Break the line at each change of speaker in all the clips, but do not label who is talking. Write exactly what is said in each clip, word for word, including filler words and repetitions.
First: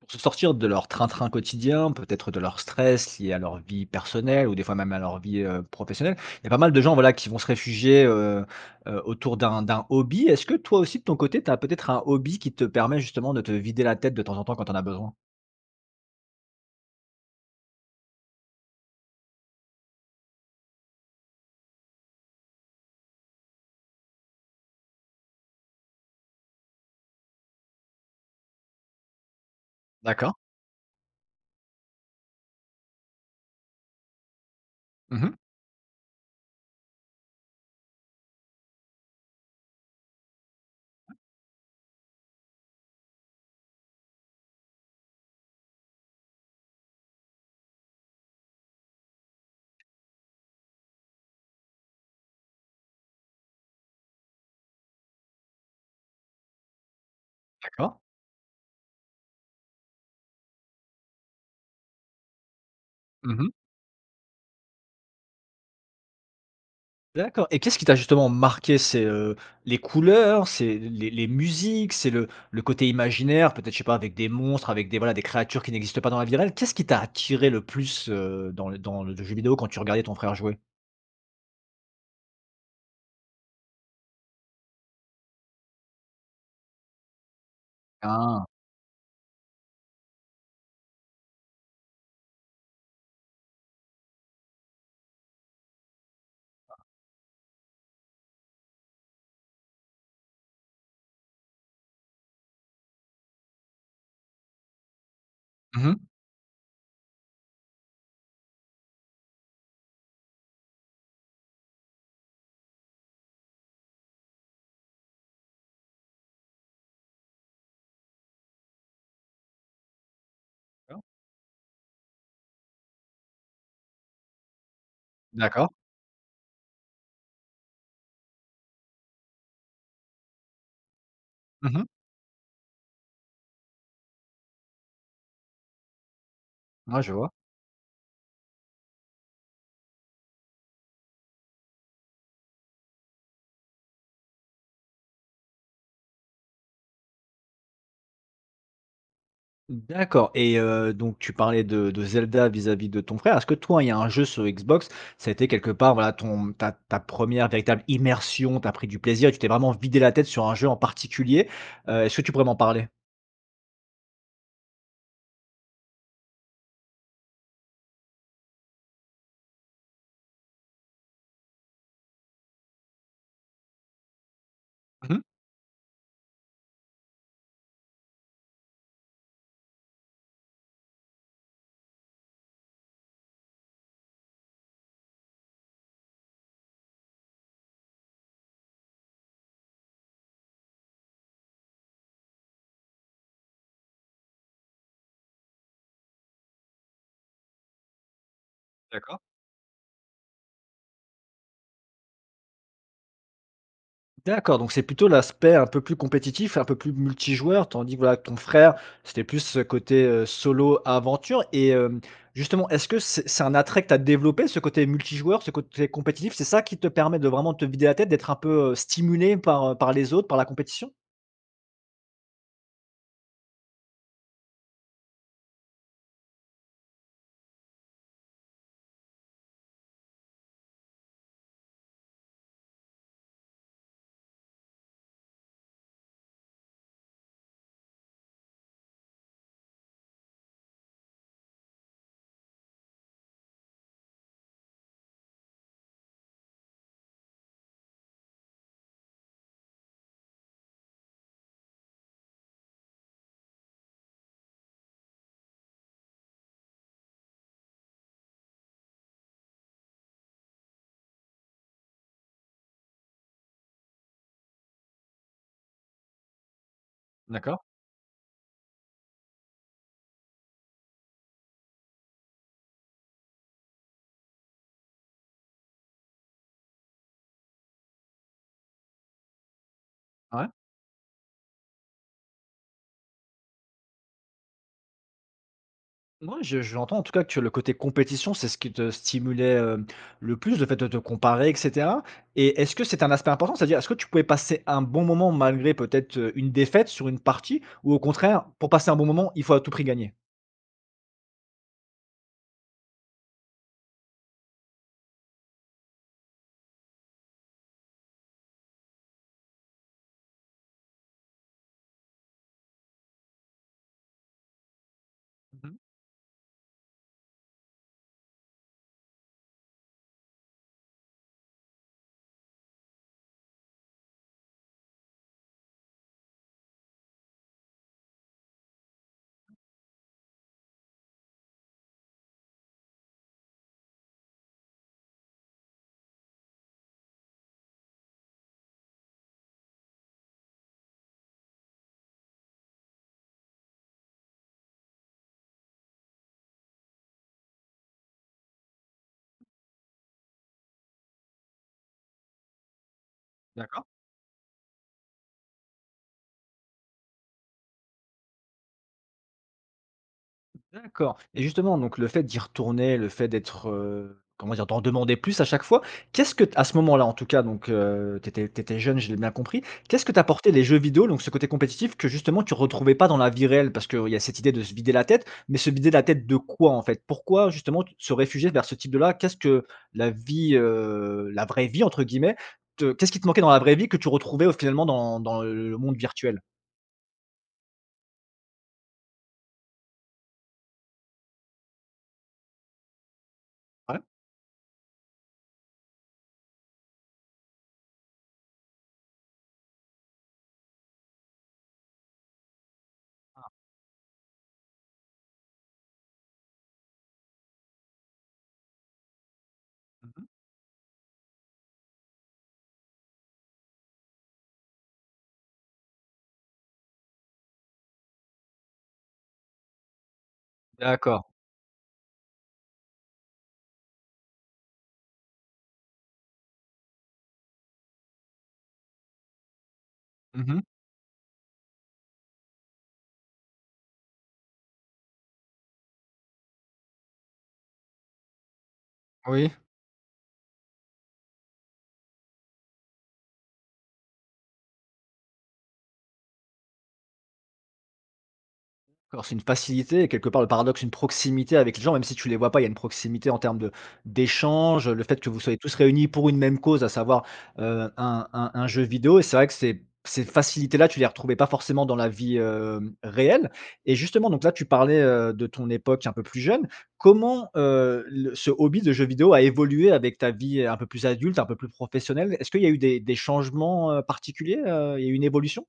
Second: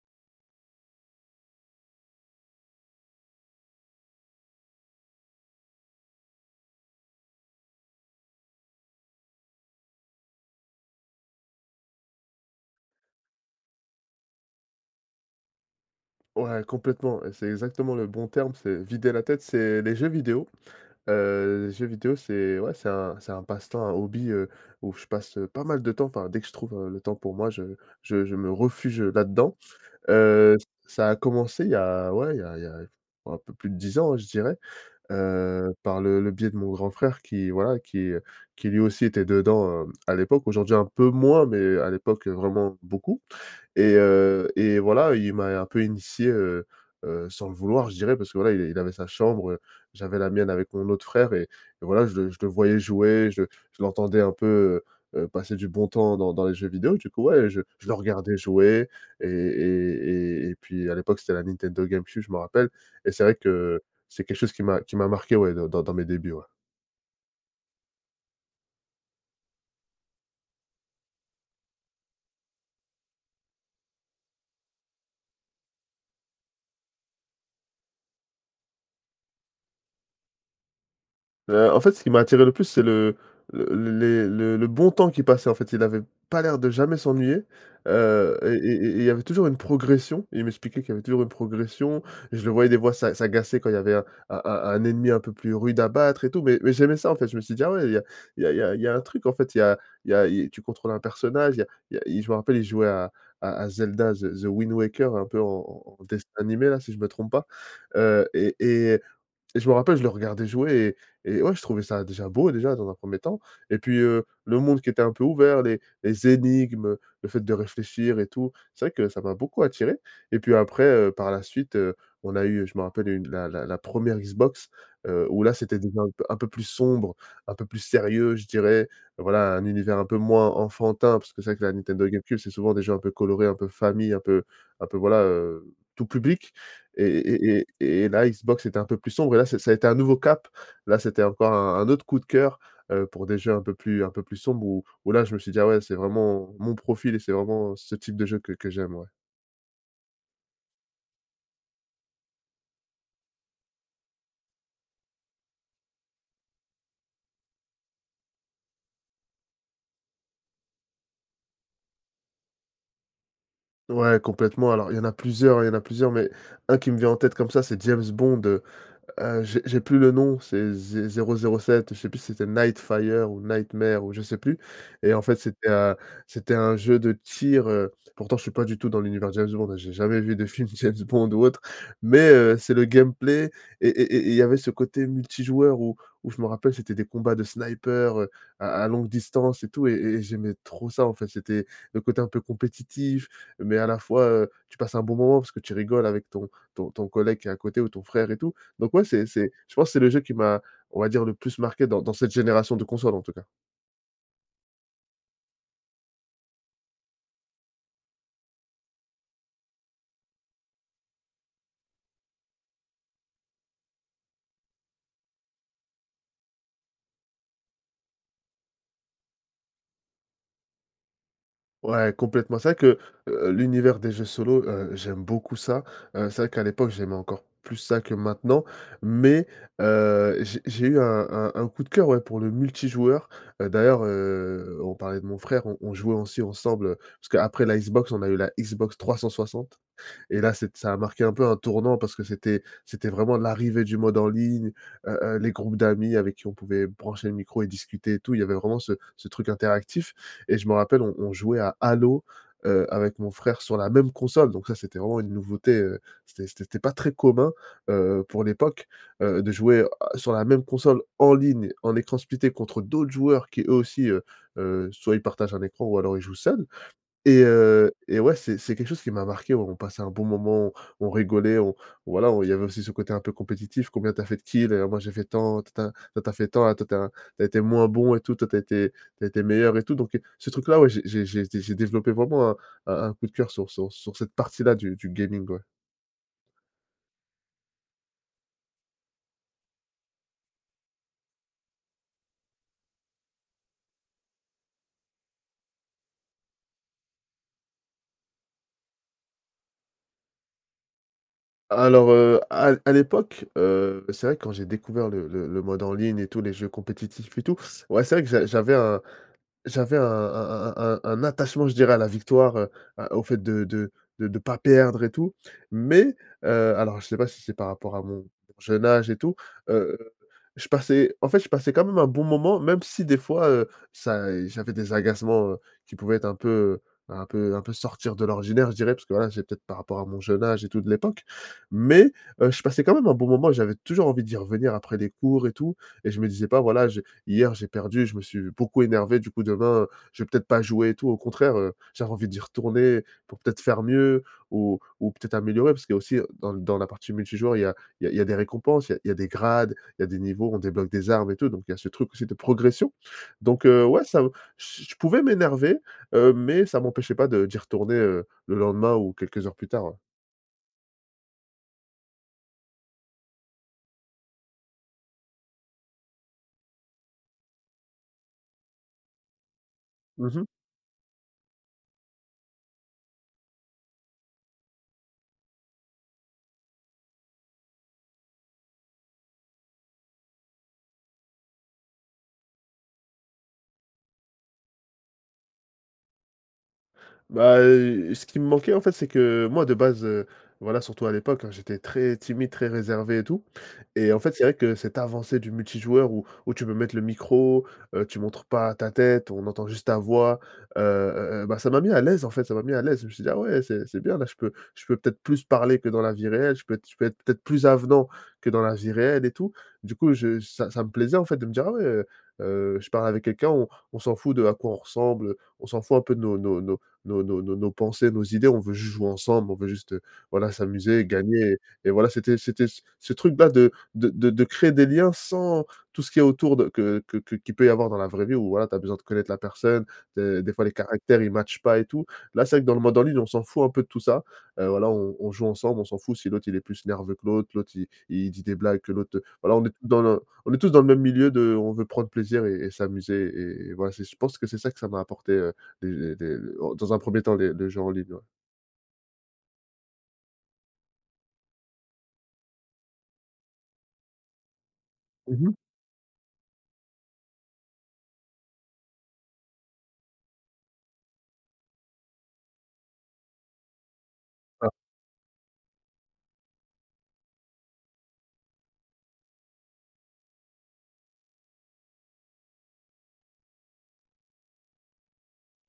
Pour se sortir de leur train-train quotidien, peut-être de leur stress lié à leur vie personnelle ou des fois, même, à leur vie, heu, professionnelle, il y a pas mal de gens, voilà, qui vont se réfugier, heu, heu, autour d'un d'un hobby. Est-ce que toi aussi de ton côté, tu as peut-être un hobby qui te permet justement de te vider la tête de temps en temps quand tu en as besoin?
Ouais, complètement, et c'est exactement le bon terme, c'est «vider la tête». C'est les jeux vidéo, heu, jeux vidéo, c'est, ouais, c'est un c'est un passe-temps, un hobby, heu, où je passe, heu, pas mal de temps, enfin, dès que je trouve, heu, le temps pour moi, je je je me refuge, heu, là-dedans.
D'accord.
Heu, ç ça a commencé, il y a, ouais, il y a il y a, oh, un peu plus de dix ans, ouais, je dirais.
Mmh mh.
Heu, par le le biais de mon grand frère qui, voilà, qui qui lui aussi était dedans, heu, à l'époque, aujourd'hui un peu
Ouais.
moins, mais à l'époque, heu, vraiment beaucoup. Et heu, et voilà, il m'a un peu initié, heu, heu, sans le vouloir, je dirais, parce que, voilà, il est il avait sa chambre, j'avais la mienne avec mon autre frère et et voilà, je le je le voyais jouer, je je l'entendais un peu, heu, heu, passer du bon temps dans dans les jeux vidéo, du coup, ouais, je je le
D'accord.
regardais jouer et et et et puis à l'époque, c'était la Nintendo Game Cube, je m'en rappelle, et c'est vrai
Mmh mh.
que c'est quelque chose qui m'a qui m'a marqué, ouais, de dans dans mes débuts, ouais.
D'accord, et qu'est-ce qui t'a justement marqué? C'est, heu, les couleurs? C'est les les musiques? C'est le le côté imaginaire? Peut-être, je sais pas, avec des monstres, avec des, voilà, des créatures qui n'existent pas dans la vie réelle? Qu'est-ce qui t'a attiré le plus, heu, dans l dans le jeu vidéo quand tu regardais ton frère jouer?
Heu, en fait, ce qui m'a attiré le plus, c'est le l le les le le bon temps qu'il passait. En fait, il avait pas l'air de jamais s'ennuyer, heu,
Ah!
et et et et il y avait toujours une progression et il m'expliquait qu'il y avait toujours une progression. Je le voyais, des fois, s'a s'agacer quand il y avait un un un un ennemi un peu plus rude à battre, et tout. Mais mais j'aimais ça, en fait. Je me suis dit: «Ah ouais! Il y a il y a il y a il y a un truc, en fait, il y a il y a il tu contrôles un personnage il y a il y a». Il je me rappelle il jouait à à à Zelda the the Wind Waker, un peu
Mmh
en
mh.
en dessin animé là, si je me trompe pas, heu, et et et je me rappelle, je le regardais jouer et et, ouais, je trouvais ça, déjà, beau, déjà, dans un premier temps et puis, heu, le monde qui était un peu ouvert, les les énigmes, heu, le fait de réfléchir et tout, c'est vrai que ça m'a beaucoup attiré. Et puis après,
D'accord.
heu, par la suite, heu, on a eu, je me rappelle, une la la la première Xbox, heu, où, là,
D'accord.
c'était des jeux un p un peu plus sombres, un peu plus sérieux, je dirais. Voilà, un univers un peu moins enfantin, parce que c'est vrai que
Mmh
la
mh.
Nintendo Game Cube, c'est souvent des jeux un peu colorés, un peu famille, un peu un peu voilà, heu, tout public.
Ouais,
Et
je vois.
et et et la Xbox, c'était un peu plus sombre et là c'est ça a été un nouveau cap, là, c'était encore un un autre coup de cœur, heu, pour des jeux un peu plus un peu plus sombres où où là je me suis dit: «Ah ouais, c'est vraiment mon profil, c'est vraiment ce type de jeu que que j'aime», ouais.
D'accord. Et heu, donc tu parlais de de Zelda, vis-à-vis de ton frère. Est-ce que toi, il y a un jeu sur Xbox, ça a été quelque part, voilà, ton ta ta première véritable immersion, tu as pris du plaisir et tu t'es vraiment vidé la tête sur un jeu en particulier? Heu, est-ce que tu pourrais m'en parler?
Ouais, complètement, alors, il y en a plusieurs, il y en a plusieurs, mais un qui me vient en tête comme ça, c'est James Bond, heu, heu, j'ai j'ai plus le nom, c'est Zé Zéro Zéro Sept, je sais plus si c'était Nightfire ou Nightmare ou je sais plus. Et
Mmh mh.
en fait, c'était, heu, c'était un jeu de tir, heu- pourtant, je suis pas du tout dans l'univers James Bond, hein, j'ai jamais vu des films James Bond ou autre- mais, heu, c'est le gameplay et et et et il y avait ce côté multijoueur où où, je me rappelle, c'était des combats de sniper, heu, à à longue distance et tout, et et j'aimais trop ça, en fait, c'était le côté un peu compétitif mais à la fois, heu, tu passes un bon moment, parce que tu rigoles avec ton ton ton collègue qui est à côté ou ton frère et tout. Donc ouais,
D'accord.
c'est c'est, je pense, c'est le jeu qui m'a, on va dire, le plus marqué dans dans cette génération de console, en tout cas.
D'accord. Donc c'est plutôt l'aspect un peu plus compétitif, un peu plus multijoueur, tandis que, voilà, ton frère, c'était plus ce côté, heu, solo aventure. Et hem, justement, est-ce que c'est c'est un attrait que tu as développé, ce côté multijoueur, ce côté compétitif? C'est ça qui te permet de vraiment te vider la tête, d'être un peu, heu, stimulé par, heu, par les autres, par la compétition?
Ouais, complètement. C'est vrai que, heu, l'univers des jeux solo, heu, j'aime beaucoup ça. Heu, c'est vrai qu'à l'époque j'aimais encore plus ça que maintenant mais, heu, j'ai j'ai eu un un un coup de cœur, ouais, pour le multijoueur. Heu, d'ailleurs, heu, on parlait de mon frère, on on jouait aussi ensemble, heu, parce qu'après la Xbox, on a eu la Xbox 360 et là c'est ça a marqué un peu un tournant, parce que c'était c'était vraiment l'arrivée du mode en ligne, heu, heu, les groupes d'amis avec qui on pouvait brancher le micro et discuter et tout. Il y avait vraiment ce ce truc interactif. Et je me rappelle, on on jouait à Halo, heu, avec mon frère sur la même console. Donc ça, c'était vraiment une nouveauté, heu, c'était c'était té pas très commun, heu, pour l'époque, heu, de jouer, heu, sur la même console en ligne, en écran splitté contre d'autres joueurs qui, eux aussi, heu heu, soit ils partagent un écran ou alors, ils jouent seuls. Et
D'accord.
heu, et ouais, c'est c'est quelque chose qui m'a marqué, on on passait un bon moment, on on rigolait, on voilà, on il y avait aussi ce côté un peu compétitif, «Combien tu as fait de kills?», et «Ah moi, j'ai fait tant, tin tin», «Toi, tu as fait tant, ah toi tu es un tu as été moins bon», et tout, «Tu as été tu as été meilleur», et tout. Donc, heu,
Ouais.
ce truc-là, ouais, j'ai j'ai j'ai dé j'ai développé vraiment un un un coup de cœur sur sur sur cette partie-là du du gaming, ouais.
Mouais. Je j'entends, en tout cas, que tu le côté compétition, c'est ce qui te stimulait, hem, le plus, le fait de te comparer et cetera. Et est-ce que c'était un aspect important? C'est-à-dire, est-ce que tu pouvais passer un bon moment malgré peut-être, heu, une défaite sur une partie ou au contraire pour passer un bon moment, il faut à tout prix gagner?
Alors, heu, à l à l'époque, heu, c'est vrai, quand j'ai découvert le le le mode en ligne et tous les jeux compétitifs et tout, ouais, c'est vrai que j'a j'avais un j'avais un un un un un attachement, je dirais, à la victoire, heu, à au fait de de de de pas perdre et tout
Mmh mh.
mais, heu- alors je sais pas si c'est par rapport à mon jeune âge et tout- heu, je passais, en fait, je passais quand même un bon moment même si des fois, heu, ça, eh, j'avais des agacements, heu, qui pouvaient être un peu un peu un peu sortir de l'ordinaire, je dirais parce que, voilà, j'ai peut-être par rapport à mon jeune âge et tout de l'époque. Mais, heu, je passais quand même un bon moment et j'avais toujours envie d'y revenir après les cours et tout, et je me disais pas: «Voilà j'ai hier j'ai perdu, je me suis beaucoup énervé, du coup demain, je vais peut-être pas jouer», et tout. Au contraire, heu, j'avais envie d'y retourner pour peut-être faire mieux ou ou peut-être améliorer, parce qu'il y a aussi, dans dans la partie multijoueur, il y a il y a il y a des récompenses, il y a il y a des grades, il y a des niveaux. On débloque des armes et tout, donc il y a ce truc aussi de progression. Donc,
D'accord.
heu, ouais ça, heu, j je pouvais m'énerver, heu, mais ça m'empêchait pas de d'y retourner, heu, le lendemain ou quelques heures plus tard, ouais.
D'accord. Et justement, donc, le fait d'y retourner, le fait d'être, heu, comment dire? D'en redemander plus à chaque fois, qu'est-ce que t à ce moment-là, en tout cas, donc, heu, tu étais tu étais jeune, je l'ai bien compris, qu'est-ce que
Mmh mh.
t'apportaient les jeux vidéo, donc ce côté compétitif que, justement, tu retrouvais pas dans la vie réelle? Parce qu'il y a cette idée de se vider la tête, mais se vider la tête de quoi, en fait? Pourquoi, justement, tu te réfugiais vers ce type de là? Qu'est-ce que la vie, heu, «la vraie vie», entre guillemets, te qu'est-ce qui te manquait dans la vraie vie, que tu retrouvais au finalement dans dans le le monde virtuel?
Bah, heu, ce qui me manquait, en fait, c'est que moi de base, heu- voilà, surtout à l'époque, hein- j'étais très timide, très réservé et tout,
Ouais.
et en fait, c'est vrai que cette avancée du multijoueur où où tu peux mettre le micro, heu, tu montres pas ta tête, on entend juste ta voix, heu, heu, heu, ben, ça m'a mis à l'aise en fait, ça m'a mis à l'aise. Je me suis dit: «Ah
Ah.
ouais, c'est c'est bien là, je peux je peux peut-être plus parler que dans la vie réelle, je peux être je peux être peut-être plus avenant que dans la vie réelle, et tout», du
Mmh
coup
mh.
je ça ça me plaisait, en fait, de me dire: «Ah ouais, heu, heu, je parle avec quelqu'un, on on s'en fout d'à quoi on ressemble. Heu, on s'en fout un peu de nos nos nos nos nos nos nos pensées, nos idées. On veut juste jouer ensemble. On veut juste, heu, voilà, s'amuser,
D'accord.
gagner», et et voilà, c'était c'était c ce truc là de de de de créer des liens, sans tout ce qu'il y a autour de que que que qu'il peut y avoir dans la vraie vie ou voilà, tu as besoin de connaître la personne, des
Mmh
des
mh.
fois, les caractères, ils matchent pas et tout. Là, c'est vrai que, dans le mode en ligne, on s'en fout un peu de tout ça. Heu, voilà, on on joue ensemble. On s'en fout si l'autre il est plus nerveux que l'autre, l'autre il il dit des blagues que l'autre
Oui.
voilà, on est dans le on est tous dans le même milieu de: «on veut prendre plaisir et et s'amuser», et et voilà, c'est je pense que c'est ça, que ça m'a apporté, heu, des des dans un premier temps les le jeu en ligne, ouais.
D'accord, c'est une facilité quelque part, le paradoxe, une proximité avec les gens, même si tu les vois pas, il y a une proximité en termes de d'échanges, heu, le fait que vous
Mmh mh.
soyez tous réunis pour une même cause, à savoir, heu, un un un jeu vidéo. Et c'est vrai que ces ces facilités là, tu les retrouvais pas forcément dans la vie, hem, réelle. Et justement, donc là, tu
Ah.
parlais, heu, de ton époque un peu plus jeune. Comment, heu, le ce hobby de jeux vidéo a évolué avec ta vie un peu plus adulte, un peu plus professionnelle? Est-ce qu'il y a eu des des changements, heu, particuliers, heu, il y a eu une évolution?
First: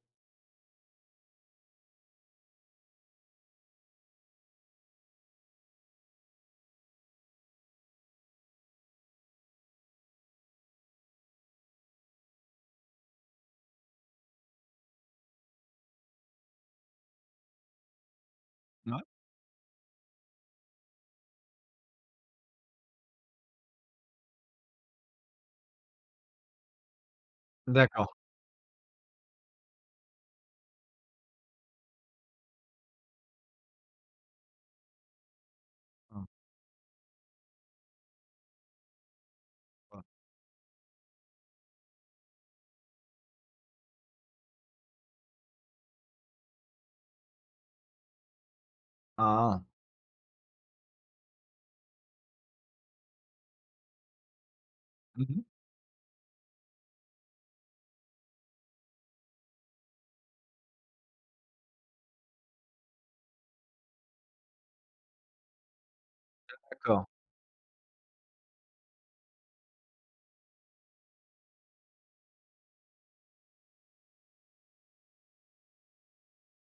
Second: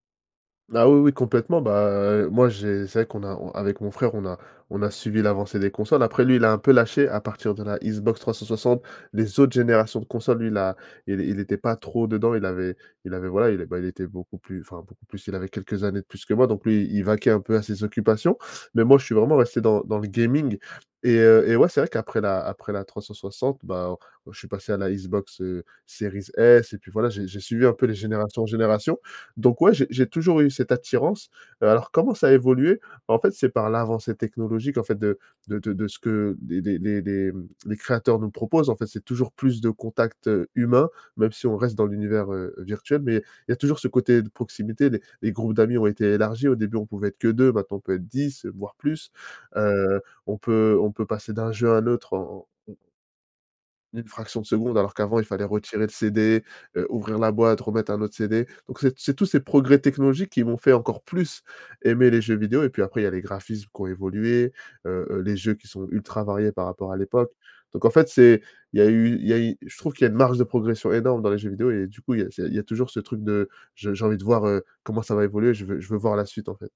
Ah oui, oui, complètement, bah, moi, j'ai c'est vrai qu'on a on avec mon frère, on a on a suivi l'avancée des consoles. Après, lui, il a un peu lâché à partir de la Xbox 360. Les autres générations de console lui, il a il il était pas trop dedans. Il avait il avait, voilà, il a bah, il était beaucoup plus- enfin beaucoup plus, il avait quelques années de plus que moi- donc lui, il vaquait un peu à ses occupations. Mais moi,
Ouais.
je suis vraiment resté dans dans le gaming et, heu, et ouais, c'est vrai qu'après la après la 360, bah, on, heu, je suis passé à la Xbox, heu, Series S et puis voilà, j'ai j'ai suivi un peu les
D'accord.
générations en générations. Donc ouais, j'ai j'ai toujours eu cette attirance. Alors, comment ça a évolué? En fait, c'est par l'avancée technologique, en fait, de de de de ce
Mmh.
que des des des des, mmh, des créateurs nous proposent, en fait. C'est toujours plus de
Ouais.
contacts, heu, humains, même si on reste dans l'univers, heu, virtuel. Mais il y a toujours ce côté de proximité, les les groupes d'amis ont été élargis. Au début, on pouvait être que deux, maintenant, on peut être dix, voire plus.
Ah.
Heu, on peut on peut passer d'un jeu à un autre en en mmh. une fraction de seconde, alors qu'avant, il
Mmh mh.
fallait retirer le CD, heu, ouvrir la boîte, remettre un autre CD. Donc, c'est t c'est tous ces progrès technologiques qui m'ont fait encore plus aimer les jeux vidéo. Et puis, après, il y a les graphismes qui ont évolué, heu, heu, les jeux qui sont ultra variés
D'ac
par rapport à
d'accord.
l'époque. Donc en fait, c'est il y a eu il y a eu je trouve qu'il y a une marge de progression énorme dans les jeux vidéo et du coup, il y a c'est il y a toujours ce truc de: «Je j'ai envie de voir, heu, comment ça va évoluer, je veux je veux voir la suite», en fait.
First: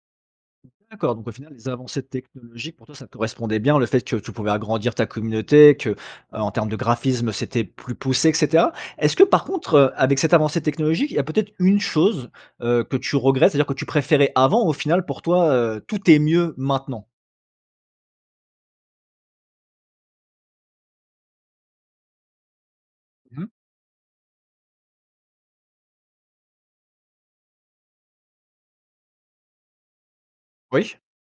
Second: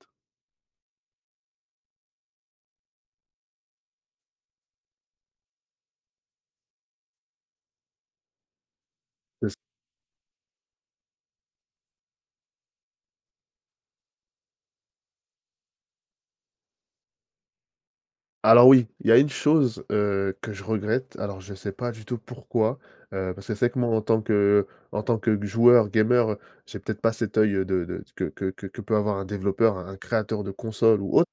D'accord, donc, au final, les avancées technologiques, pour toi, ça correspondait bien, le fait que tu pouvais agrandir ta communauté, que, heu, en termes de graphisme, c'était plus poussé et cetera. Est-ce que par
C'est c
contre, heu, avec cette avancée technologique, il y a peut-être une chose, heu, que tu regrettes, c'est-à-dire que tu préférais avant ou au final, pour toi, heu, tout est mieux maintenant?
Alors oui, il y a une chose, heu, que je regrette: alors je sais pas du tout pourquoi, heu,
Mmh
parce
mh.
que c'est vrai que moi, en tant que en tant que g joueur gamer, j'ai peut-être pas cet œil de de que que que peut avoir un développeur, un un créateur de
Oui.
console ou autre,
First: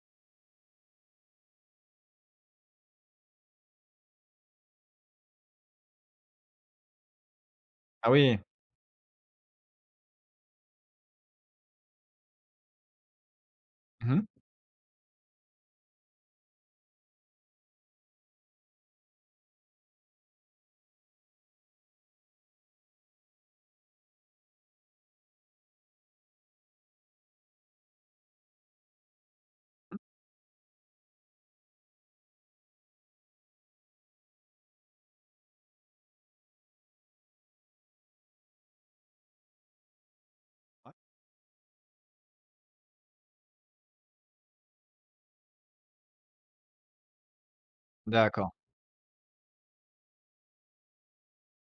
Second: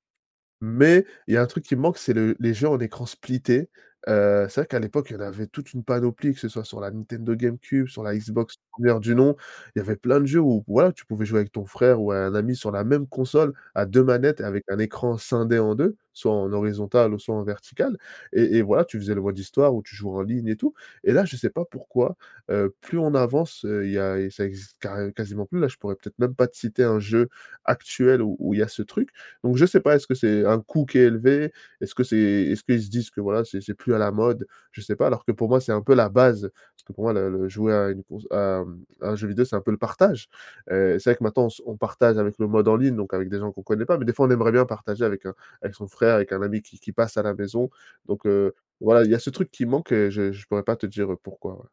mais il y a un truc qui me manque, c'est le les jeux en écran splitté. Heu, c'est vrai qu'à l'époque, il y en avait toute une panoplie, que ce soit sur la Nintendo Game Cube, sur
Ah
la
oui!
Xbox première du nom. Il y avait plein de jeux où voilà, tu pouvais jouer avec ton frère ou un ami sur la même console à deux
Mmh mh.
manettes, avec un écran scindé en deux, soit en horizontal ou soit en vertical. Et et, voilà, tu faisais le mode histoire où tu jouais en ligne, et tout. Et là, je sais pas pourquoi, heu, plus on avance, heu, il y a et ça existe carré quasiment plus, là, je pourrais peut-être même pas te citer un jeu actuel où où il y a ce truc, donc je sais pas,
Mmh.
est-ce que c'est un coût qui est élevé? Est-ce que c'est est-ce qu'ils se disent que, voilà, c'est c'est plus à la mode? Je sais pas. Alors que, pour moi, c'est un peu la base, parce que pour moi le le jouer à une conso à, mmh, à un jeu vidéo, c'est un peu le partage.
Ouais.
Heu, c'est vrai que, maintenant, on s on partage avec le mode en ligne, donc avec des gens qu'on connaît pas, mais, des fois, on aimerait bien partager avec, heu, avec son frère, avec un ami qui qui passe à la maison donc,
D'accord.
heu, voilà, il y a ce truc qui manque et je je pourrais pas te dire pourquoi, ouais.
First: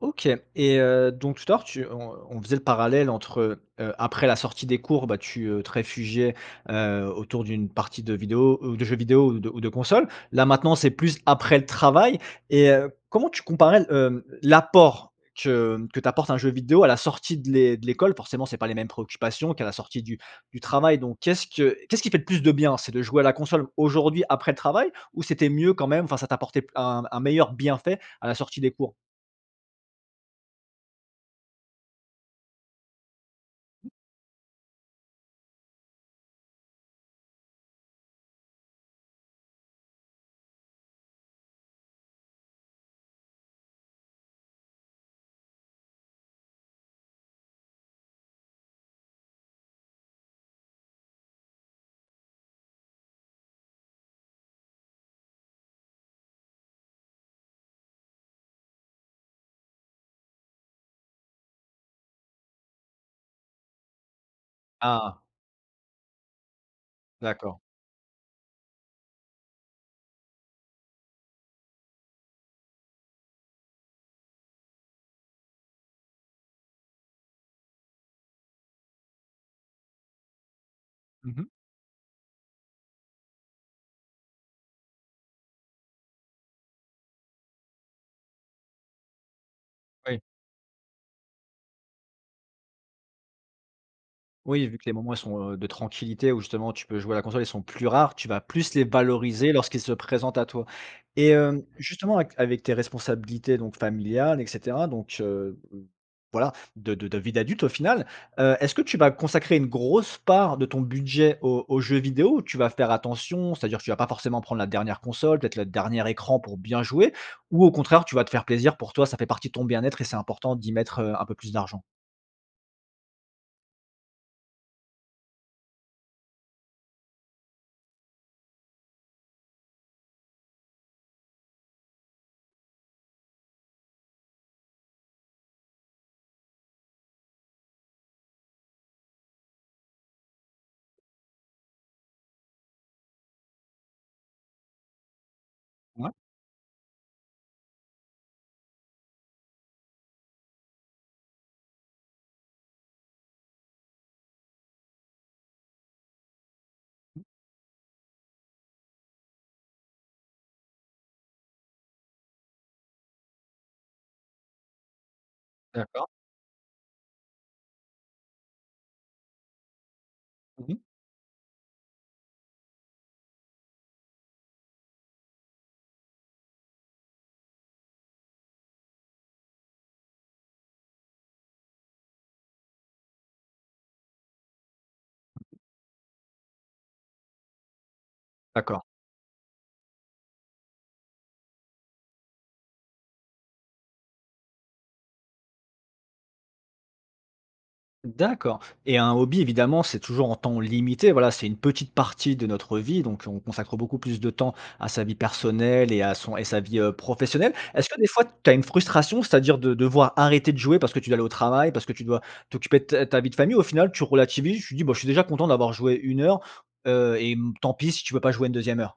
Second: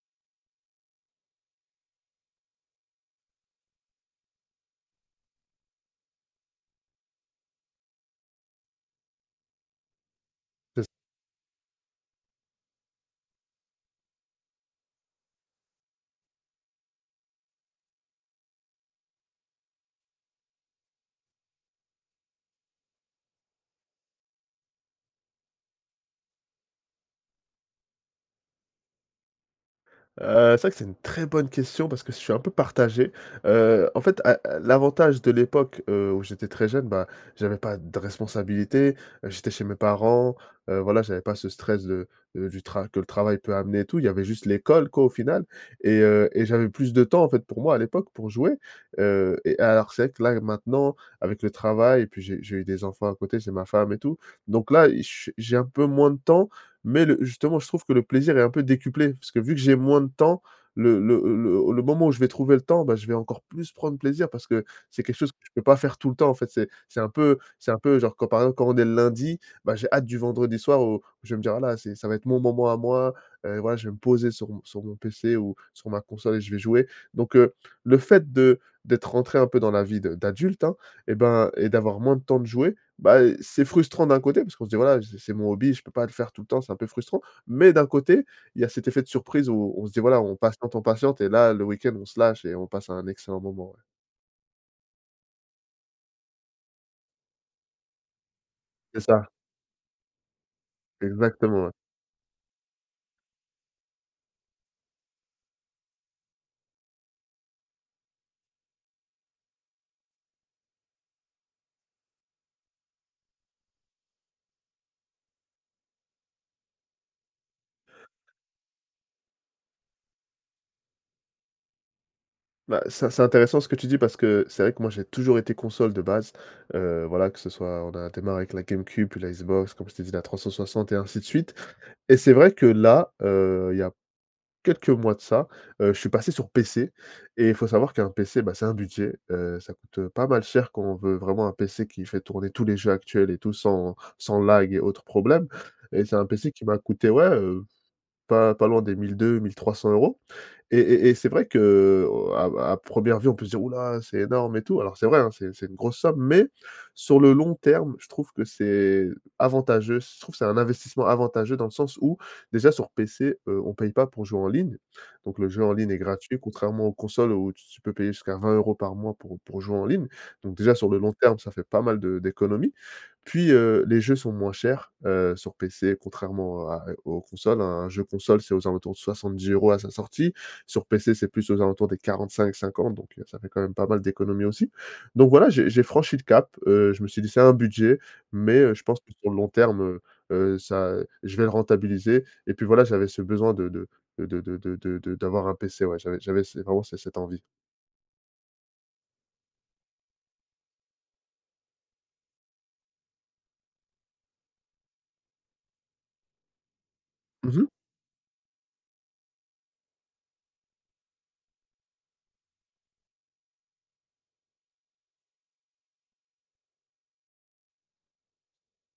OK. Et heu, donc, tout à l'heure tu on on faisait le parallèle entre, heu, après la sortie des cours, bah, tu, heu, te réfugiais, heu, autour d'une partie de vidéos ou de jeux vidéo ou de ou de consoles. Là maintenant,
C'est c
c'est plus après le travail. Et heu, comment tu comparerais l hem, l'apport que, mmh, que t'apporte un jeu vidéo à la sortie de l'é de l'école? Forcément, c'est pas les mêmes préoccupations qu'à la sortie du du travail. Donc qu'est-ce que qu'est-ce qui fait le plus de bien? C'est de jouer à la console aujourd'hui après le travail ou c'était mieux quand même enfin, ça t'apportait p un un meilleur bienfait à la sortie des cours?
Heu, c'est vrai que c'est une très bonne question, parce que je suis un peu partagé. Heu, en fait, a l'avantage de l'époque, heu, où j'étais très jeune, ben, j'avais pas de responsabilité, heu, j'étais chez mes parents, heu, voilà, j'avais pas ce stress de, heu, du tra que le travail peut amener, et tout. Il y avait juste l'école, quoi, au final. Et heu, et j'avais plus de temps, en fait, pour moi, à l'époque, pour jouer. Heu, et alors, c'est vrai que là, maintenant, avec le travail et puis, j'ai eu j'ai eu des enfants à côté, j'ai ma femme, et tout. Donc là, i je s j'ai un peu moins de temps mais le justement, je trouve que le plaisir est un peu décuplé parce que, vu que j'ai moins de temps, le le le le moment où je vais trouver le temps, bah, je vais encore plus prendre plaisir, parce que c'est quelque
Ah!
chose que je peux pas faire tout le temps. En fait, c'est c'est un peu
D'accord.
c'est un peu genre, quand, par exemple, quand on est le lundi, bah, j'ai hâte du vendredi soir où où je vais me dire: «Ah là, c'est ça va être mon moment à moi, heu, voilà, je vais me poser sur mon sur mon PC ou sur ma console et je vais jouer», donc, heu, le fait de d'être rentré un peu dans la vie de d'adulte, hein, et
Mmh mh.
ben et d'avoir moins de temps de jouer, bah, eh, c'est frustrant d'un côté, parce qu'on se dit: «Voilà, j'ai c'est mon hobby, je peux pas le faire tout le temps, c'est un peu frustrant», mais d'un côté, il y a cet effet de surprise, où on se dit, voilà,
Oui.
on patiente, on patiente et là le week-end, on se lâche et on passe un excellent moment, ouais.
Oui, vu que les moments, ils sont, heu, de tranquillité où, justement, tu peux jouer à la console, ils sont plus rares. Tu vas plus les
C'est ça.
valoriser lorsqu'ils se présentent à toi. Et hem,
Exactement, ouais.
justement avec avec tes responsabilités donc familiales, et cetera, donc, heu v voilà de de de vie d'adulte au final, heu, est-ce que tu vas consacrer une grosse part de ton budget aux aux jeux vidéo ou tu vas faire attention? C'est-à-dire, tu vas pas forcément prendre la dernière console, peut-être le dernier écran pour bien jouer ou au contraire, tu vas te faire plaisir pour toi, ça fait partie de ton bien-être et c'est important d'y mettre, heu, un peu plus d'argent?
Bah, c'est c'est intéressant ce que tu dis parce que c'est vrai que moi, j'ai toujours été console de base, heu, voilà, que ce soit on a démarré avec la Game Cube puis la Xbox comme je t'ai dit, la 360, et ainsi de suite. Et c'est vrai que, là, heu, il y a quelques mois de ça, heu, je suis passé sur PC et il faut savoir qu'un PC, bah, c'est un budget, heu, ça coûte pas mal cher quand on veut vraiment un PC qui fait tourner tous les jeux actuels et tout, sans sans lag et autres problèmes. Et
Ouais.
c'est un PC qui m'a coûté, ouais, heu, pas pas loin des mille deux-mille trois cents euros et et et c'est vrai que à à première vue, on peut se dire: «Houlà! C'est énorme et tout». Alors c'est vrai, hein, c'est c'est une grosse somme, mais sur
Mmh.
le long terme, je trouve que c'est avantageux. C je trouve, c'est un investissement avantageux, dans le sens où, déjà, sur PC, heu, on paye pas pour jouer en ligne, donc le jeu en ligne est
D'accord.
gratuit contrairement aux consoles où tu tu peux payer jusqu'à vingt euros par mois pour pour jouer en ligne. Donc
Mmh
déjà,
mh.
sur le long terme, ça fait pas mal de d'économies. Puis, heu, les jeux sont moins chers, heu, sur PC contrairement à et aux consoles, un jeu console, c'est aux alentours de soixante-dix euros à sa sortie. Sur PC, c'est plus aux alentours des quarante-cinq-cinquante donc, heu, ça fait quand même pas mal d'économies aussi. Donc voilà, j'ai j'ai franchi le cap, heu, je me suis dit: «C'est un budget mais, heu, je
D'accord.
pense que sur le long terme, heu, heu, ça, heu, je vais le rentabiliser», et puis voilà, j'avais ce besoin de de de de de de de de d'avoir un PC, ouais, j'avais j'avais ce vraiment ce cette envie.
D'accord. Et un hobby, évidemment, c'est toujours en temps limité. Voilà, c'est une petite partie de notre vie. Donc, on consacre beaucoup plus de temps à sa vie personnelle et à son et sa vie, heu, professionnelle.
Mmh mh.
Est-ce que des fois, tu as une frustration, c'est-à-dire, de devoir arrêter de jouer parce que tu dois aller au travail? Parce que tu dois t'occuper de ta ta vie de famille? Ou au final, tu relativises, tu dis: «Bah je suis déjà content d'avoir joué une heure», heu, et, mmh, tant pis si tu peux pas jouer une deuxième heure?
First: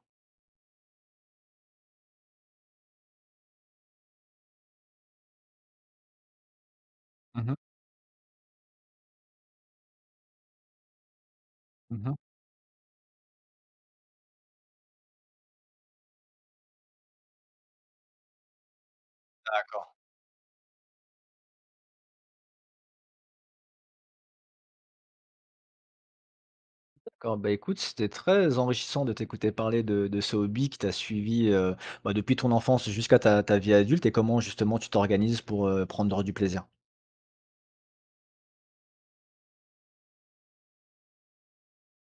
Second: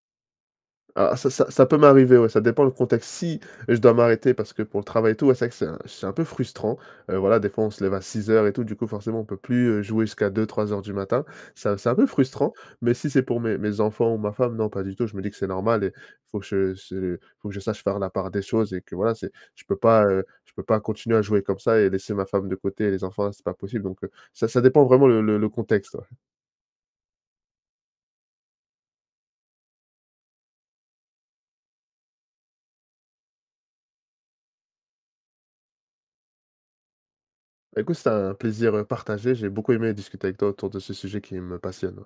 Ah ça ça ça peut m'arriver, ouais, ça dépend le contexte. Si je dois m'arrêter parce que pour le travail et tout, ouais, c'est vrai que c'est un c'est un peu frustrant. Heu, voilà,
Mmh
des
mh.
fois, on se lève à six heures et tout, du coup, forcément, on peut plus, heu, jouer jusqu'à deux-trois heures du matin. Ça, c'est un peu
Mmh mh.
frustrant mais si c'est pour mes mes enfants ou ma femme, non pas du tout, je me dis que c'est normal et il faut que je se faut que je sache faire la part des choses et que voilà, c'est je peux
D'accord.
pas, heu, je peux pas continuer à jouer comme ça et laisser ma femme de côté, et les enfants, là, c'est pas possible. Donc, heu, ça ça dépend vraiment le le le contexte, ouais.
D'accord. Bah, écoute, c'était très enrichissant de t'écouter parler de de ce hobby qui t'a suivi, heu, bah, depuis ton enfance jusqu'à ta ta vie adulte et comment, justement, tu t'organises pour, heu, prendre du plaisir.
Écoute, c'était un plaisir, heu, partagé. J'ai beaucoup aimé discuter avec toi autour de ce sujet qui me passionne, ouais.